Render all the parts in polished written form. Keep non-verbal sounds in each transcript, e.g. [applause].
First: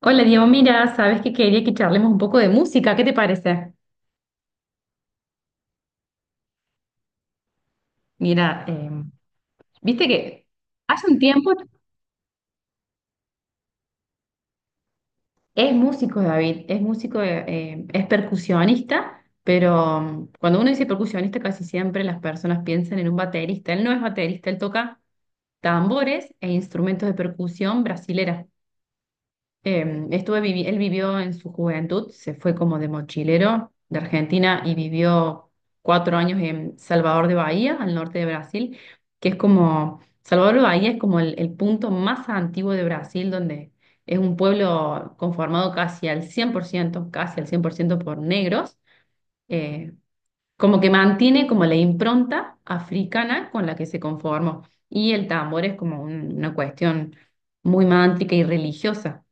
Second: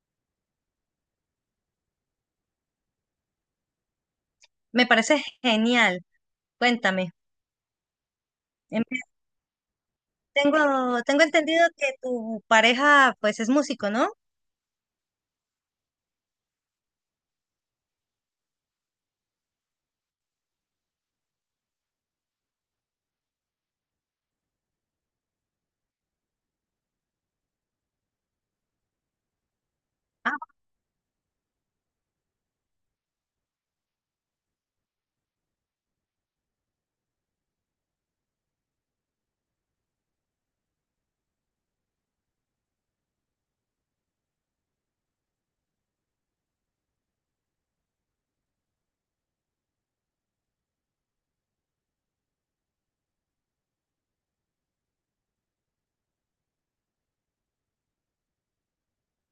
Hola Diego, mira, sabes que quería que charlemos un poco de música, ¿qué te parece? Me parece genial. Cuéntame. Mira, Em, viste que Tengo, hace un tengo tiempo entendido que tu pareja pues es músico, ¿no? es músico David, es músico, es percusionista, pero cuando uno dice percusionista casi siempre las personas piensan en un baterista, él no es baterista, él toca tambores e instrumentos de percusión brasileras. Ah, Él vivió en su juventud, se fue como de mochilero de Argentina y vivió cuatro años en Salvador de Bahía, al norte de Brasil, que es como, Salvador de Bahía es como el punto más antiguo de Brasil, donde es un pueblo conformado casi al 100%, casi al 100% por ciento por negros, eh, como que mantiene como la impronta africana con la que se conformó. Y el tambor es como una cuestión muy mántrica y religiosa.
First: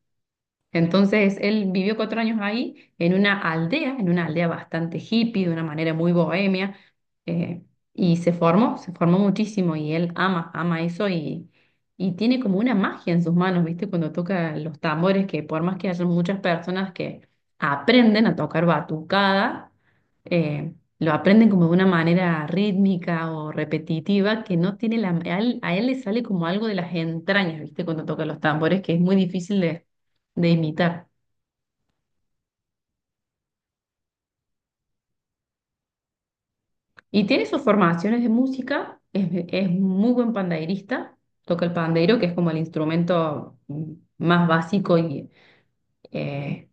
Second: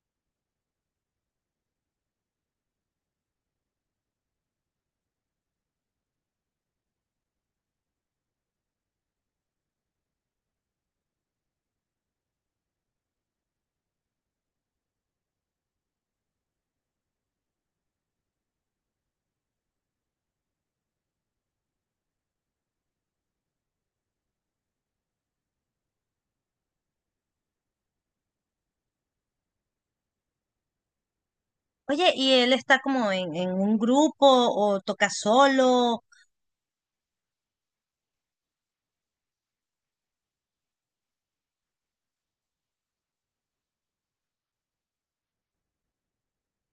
Entonces él vivió cuatro años ahí, en una aldea bastante hippie, de una manera muy bohemia, eh, y se formó muchísimo y él ama, ama eso y tiene como una magia en sus manos, ¿viste? Cuando toca los tambores, que por más que haya muchas personas que aprenden a tocar batucada, eh, lo aprenden como de una manera rítmica o repetitiva que no tiene la... a él le sale como algo de las entrañas, ¿viste? Cuando toca los tambores, que es muy difícil de imitar. oye, ¿y él está como en un grupo o toca solo? Y tiene sus formaciones de música, es muy buen pandeirista, toca el pandeiro, que es como el instrumento más básico y eh,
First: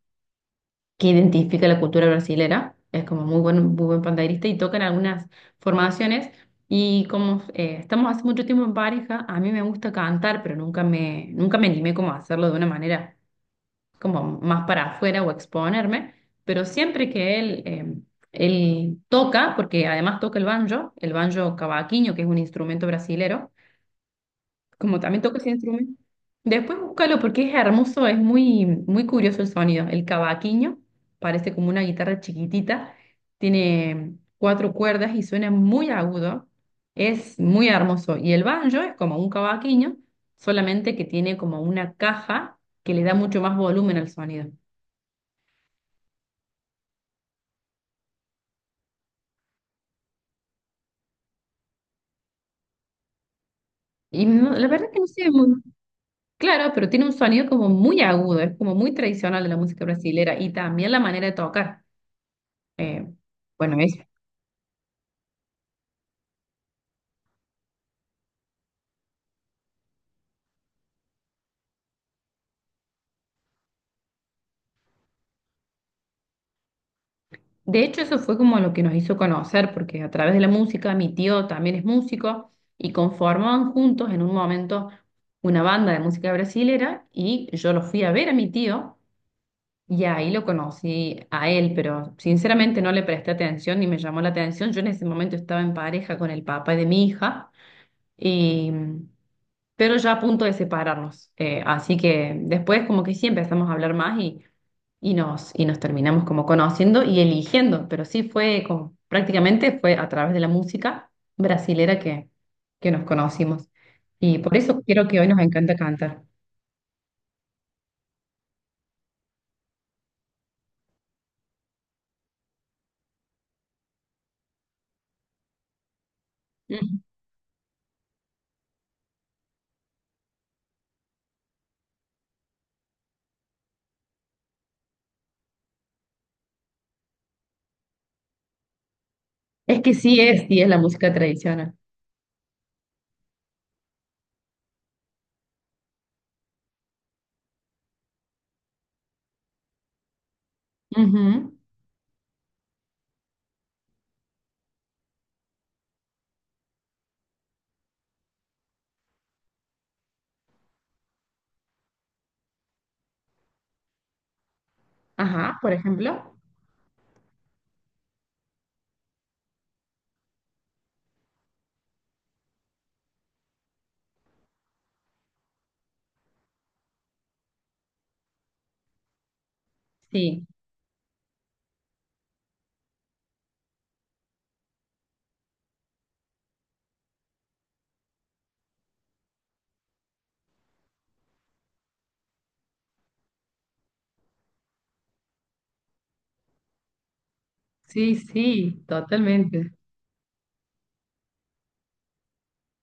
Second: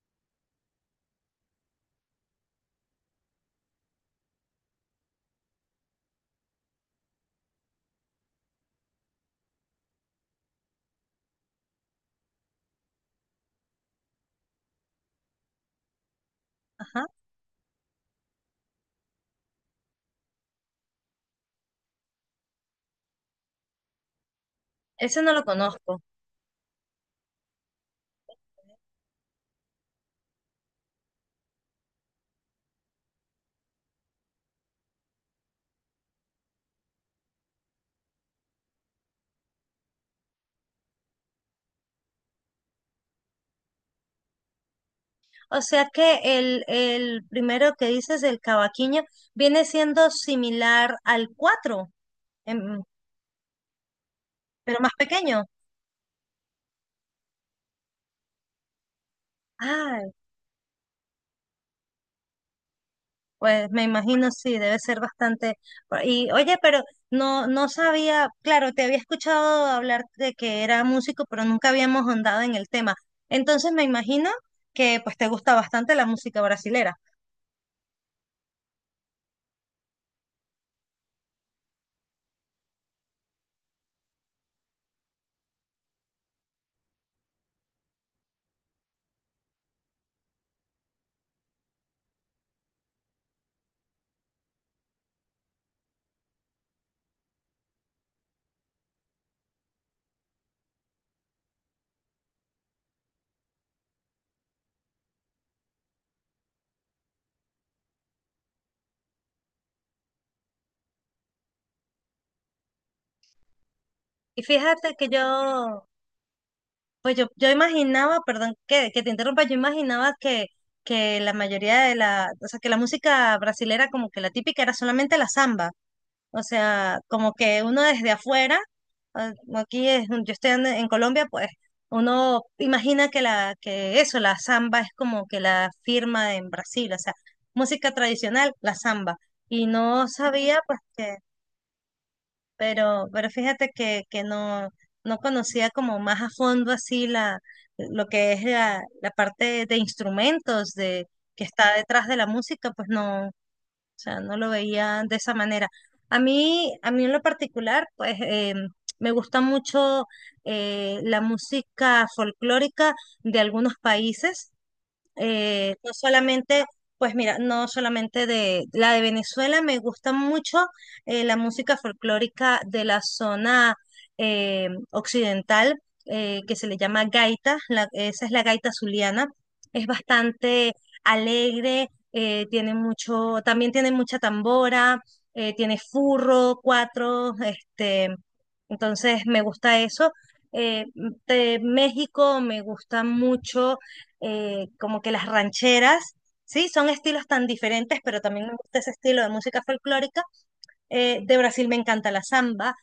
que identifica la cultura brasilera. Es como muy buen pandeirista y toca en algunas formaciones. Y como estamos hace mucho tiempo en pareja, a mí me gusta cantar, pero nunca me, nunca me animé como a hacerlo de una manera como más para afuera o exponerme, pero Ajá. siempre que él, él toca, porque además toca el banjo cavaquinho, que es un instrumento brasilero, como también Ese no toca lo ese instrumento, conozco. después búscalo porque es hermoso, es muy, muy curioso el sonido. El cavaquinho parece como una guitarra chiquitita, tiene cuatro cuerdas y suena muy agudo, es muy hermoso. Y el banjo es como un cavaquinho, solamente que tiene como una caja que le da mucho más volumen al sonido. O sea que el primero que dices, el cavaquinho, viene siendo similar al cuatro, em, La pero verdad más que no sé, pequeño. muy claro, pero tiene un sonido como muy agudo, es como muy tradicional de la música Ah, brasilera y también la manera de tocar. Eh, pues bueno, me es, imagino, sí, debe ser bastante. Y oye, pero no sabía, claro, te había escuchado hablar de que era músico, pero nunca habíamos andado en el tema. Entonces me imagino que pues te gusta bastante la música brasilera. de hecho eso fue como lo que nos hizo conocer, porque a través de la música mi tío también es músico y conformaban juntos en un momento una banda de música brasilera y yo lo fui a ver a mi tío y ahí lo conocí a él, pero sinceramente no le presté atención ni me llamó la atención. Yo en ese momento estaba en pareja con el papá de mi hija y... pero ya a punto de separarnos. Así que después como que sí empezamos a hablar más y nos terminamos como conociendo y eligiendo, pero sí fue como, prácticamente fue a través de la música brasilera que nos conocimos. Y Y por eso fíjate que quiero que hoy nos encanta yo, cantar. pues yo imaginaba, perdón que te interrumpa, yo imaginaba que la mayoría de la, o sea, que la música brasilera como que la típica era solamente la samba. O Ujú. sea, como que uno desde afuera, ah, aquí es- yo estoy en Colombia, pues uno imagina que la, que eso, la samba es como que la firma en Brasil, o sea, música tradicional, la samba. Y Es que no sabía, sí es la pues música que, tradicional. Pero fíjate que no, no conocía como más a fondo así la, lo que es la, la parte de instrumentos de, que Ujú. está detrás de la música, pues no. O sea, no lo veía de esa manera. A mí en lo particular, pues me gusta mucho la música folclórica de algunos países, Ajá, por no ejemplo. solamente, pues mira, no solamente de la de Venezuela, me gusta mucho la música folclórica de la zona occidental, que se le llama gaita, la- esa es la gaita zuliana, es Sí, bastante alegre. Tiene mucho, también tiene mucha tambora, tiene furro, cuatro, este, entonces me gusta eso. Eh, de México me gusta mucho, como que las rancheras, sí, son estilos tan diferentes, sí, pero también me gusta sí, ese estilo de música totalmente. folclórica. De Brasil me encanta la samba,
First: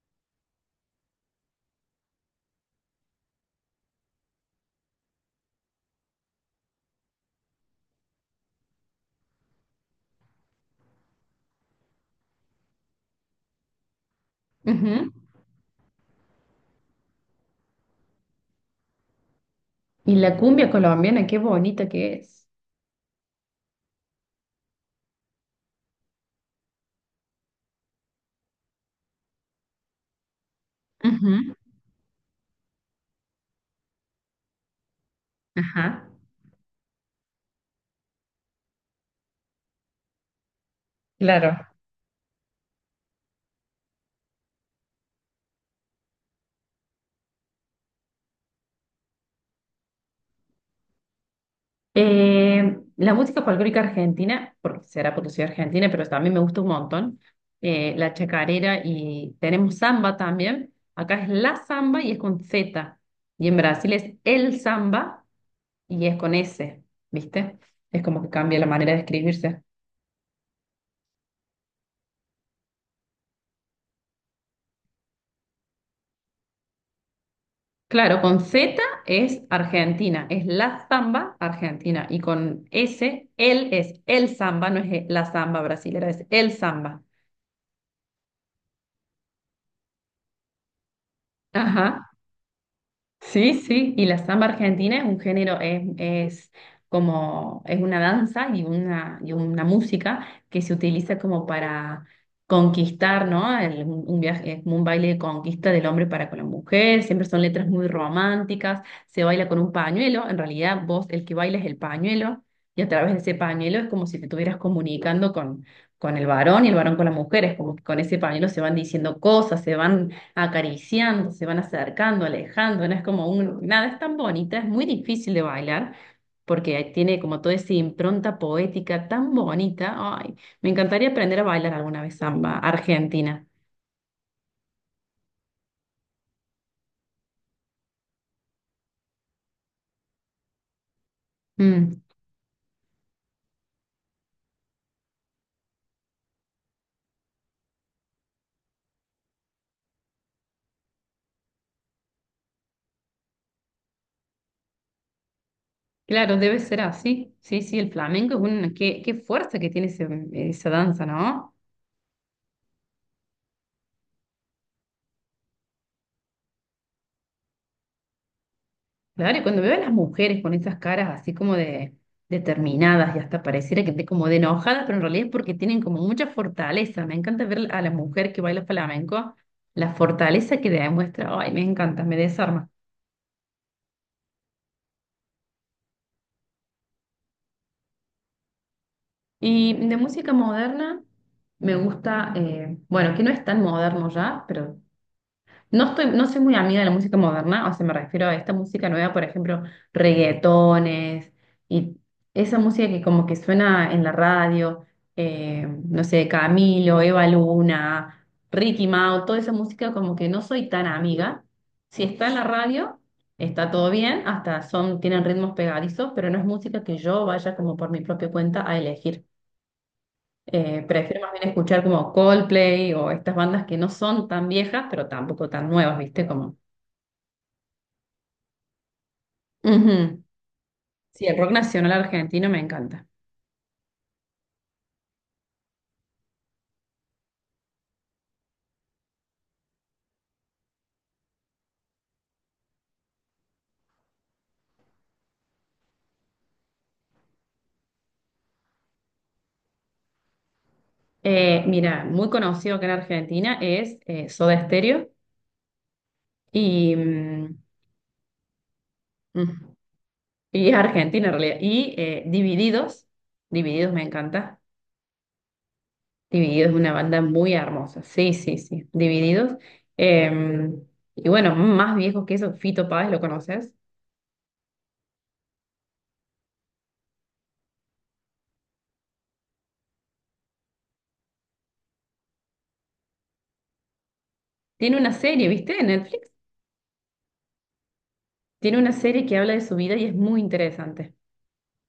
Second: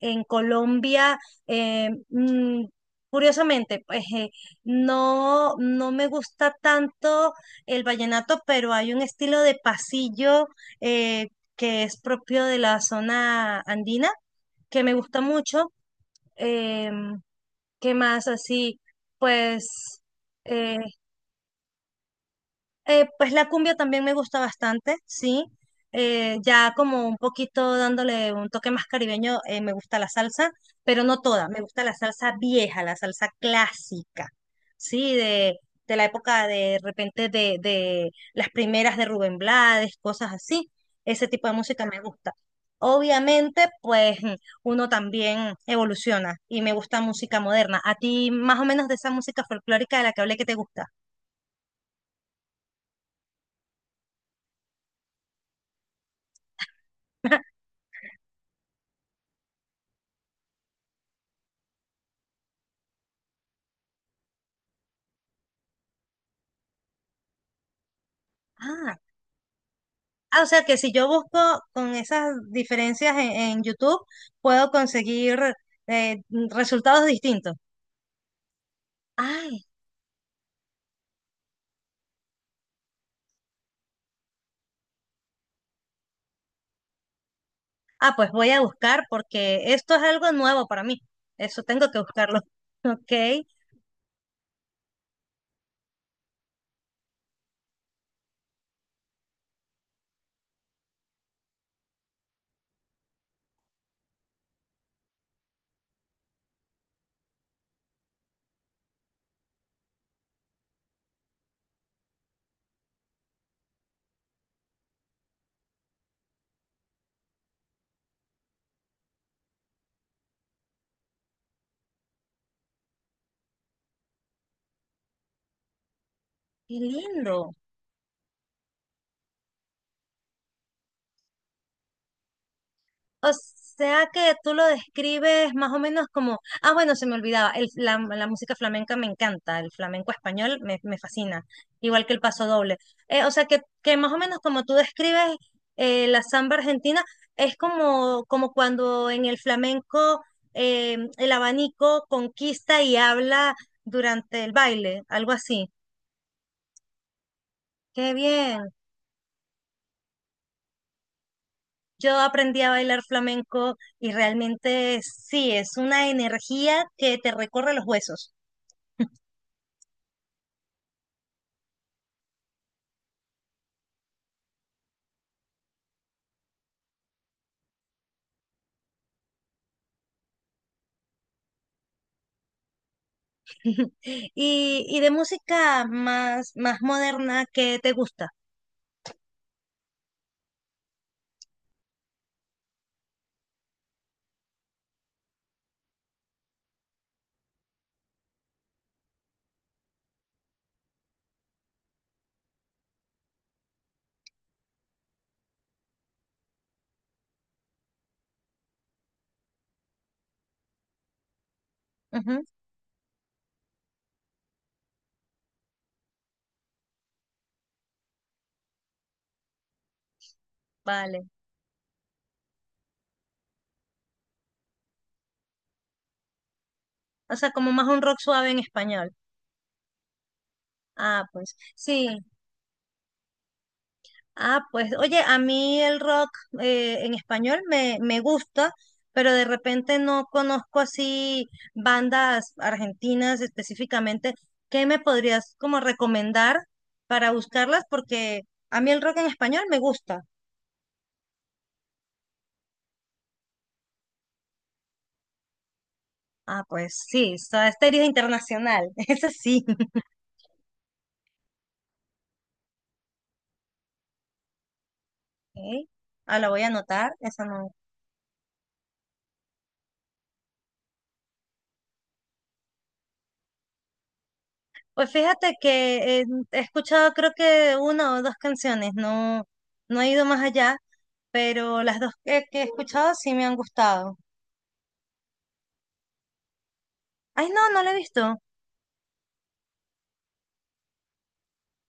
en Colombia, eh, mm, curiosamente, pues no, no me gusta tanto el vallenato, pero hay un estilo de pasillo eh, que es propio de la zona andina, que me Ujú. gusta mucho. Em, ¿Qué más así? Pues... Y la cumbia eh, colombiana, qué bonita que es. Pues la cumbia también me gusta bastante, sí. Ya como un poquito dándole un toque más caribeño, me gusta la salsa, pero no toda. Ujú. Me gusta la salsa vieja, la salsa clásica, sí, de la Ajá. época de, repente de las primeras de Rubén Blades, cosas así. Ese tipo de Claro. música me gusta. Obviamente, pues uno también evoluciona y me gusta música moderna. ¿A ti más o menos de esa música folclórica de la que hablé que te gusta? La música folclórica argentina, porque será porque soy argentina, pero también me gusta un montón, la chacarera y tenemos samba también. Acá es la samba y es con Z. Y en Brasil es el samba y es con S, ¿viste? Es como que cambia la manera de Ah. escribirse. Ah, o sea que si yo busco con esas diferencias en YouTube, puedo conseguir, eh, resultados distintos. Claro, con Z es Ay, Argentina, es la samba Argentina. Y con S, él es el samba, no es la samba brasilera, es el samba. ah, pues voy a buscar porque esto es algo nuevo para mí. Eso tengo que Ajá. buscarlo. [laughs] Ok, qué Sí, sí, y la samba argentina es un género, es como, es una danza y una música que se utiliza como para conquistar, ¿no? Un viaje, es como un baile de conquista del hombre para con la mujer, siempre son letras muy románticas, se baila con un pañuelo, en realidad vos el que baila es el pañuelo, y a través de ese pañuelo es como si te estuvieras comunicando con el varón y el varón con la mujer, es como que con ese pañuelo se van diciendo cosas, se van acariciando, se van acercando, alejando, no es como un, nada, es tan bonita, es muy difícil de bailar porque tiene lindo. como toda esa impronta poética tan bonita. Ay, me encantaría aprender a bailar alguna vez samba O argentina. sea que tú lo describes más o menos como, ah, bueno, se me olvidaba, el, la música flamenca me encanta, el flamenco español me, me fascina, Mm, igual que el paso doble. O sea que más o menos como tú describes la samba argentina, es como, como cuando en el flamenco el abanico conquista y habla durante el baile, algo así. claro, debe ser así. Sí, sí, el Qué flamenco es bien. una, qué, qué fuerza que tiene esa danza, ¿no? Yo aprendí a bailar flamenco y realmente sí, es una energía que te recorre los huesos. Claro, y cuando veo a las mujeres con esas caras así como de determinadas y hasta pareciera que esté como de enojadas, pero en realidad es porque tienen como mucha fortaleza. Me encanta ver a la mujer que baila flamenco, la fortaleza que demuestra. Ay, me encanta, me desarma. Y de música más, más moderna que te gusta. Y de música moderna me gusta, bueno, que no es tan moderno ya, pero no estoy, no soy muy amiga de la música moderna, o sea, me refiero a esta música nueva, por ejemplo, reggaetones y esa música que como que suena en la radio, no sé, Camilo, Eva Luna, Ricky Mau, toda esa música como que no soy tan amiga. Si está en la Ujú, radio, está todo bien, hasta son, tienen ritmos pegadizos, pero no es música que yo vaya como por mi propia cuenta a elegir. Prefiero vale. más bien escuchar como Coldplay o estas bandas que no son tan viejas, pero tampoco tan nuevas, ¿viste? Como O sea, como más un rock suave en español. Ujú. Ah, Sí, el rock pues nacional sí. argentino me encanta. Ah, pues oye, a mí el rock en español me, me gusta, pero de repente no conozco así bandas argentinas específicamente. ¿Qué me podrías como recomendar para buscarlas? Porque a mí el rock en español me gusta. Mira, muy conocido acá en Argentina es Soda Stereo Ah, y, pues sí, Soda Stereo es internacional, [laughs] eso mm, sí. y es Argentina en realidad. Y Divididos, Divididos me encanta. Ok, ah, la voy a Divididos es una anotar, banda esa muy no. hermosa. Sí, sí, sí, Divididos. Eh, y bueno, más viejos que eso, Fito Páez, ¿lo conoces? Pues fíjate que he escuchado creo que una o dos canciones, no, no he ido más allá, pero las dos que he escuchado sí me han gustado. Tiene una serie, ¿viste? En Netflix. Ay, no, no la he visto. Tiene una serie que habla de su vida y es muy interesante.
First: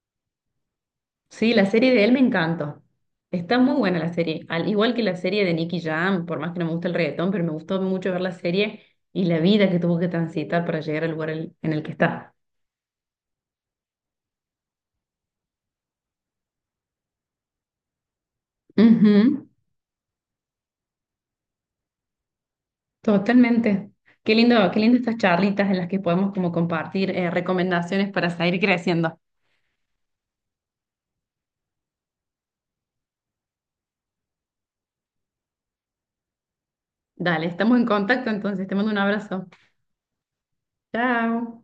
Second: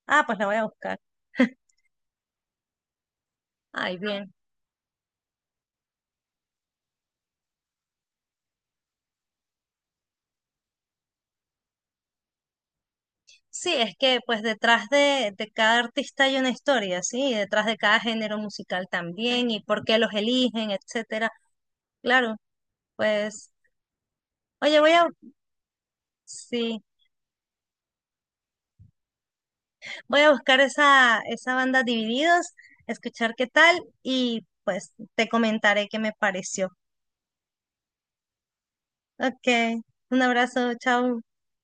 Ah, pues la voy a buscar. Sí, [laughs] la serie de él me encantó. Está muy buena Ay, la bien. serie. Al igual que la serie de Nicky Jam, por más que no me gusta el reggaetón, pero me gustó mucho ver la serie y la vida que tuvo que transitar para llegar al lugar en el que está. Sí, es que pues detrás de cada artista hay una historia, ¿sí? Y detrás de cada género musical Ujú. también, y por qué los eligen, etcétera. Claro, pues, Totalmente. Qué oye, voy lindo a, estas charlitas en las que podemos como sí, compartir recomendaciones para seguir creciendo. voy a buscar esa, esa banda Divididos, escuchar qué tal, y pues te comentaré qué me pareció. Dale, estamos en contacto entonces. Te mando un abrazo. Ok, un abrazo, chao. Chao.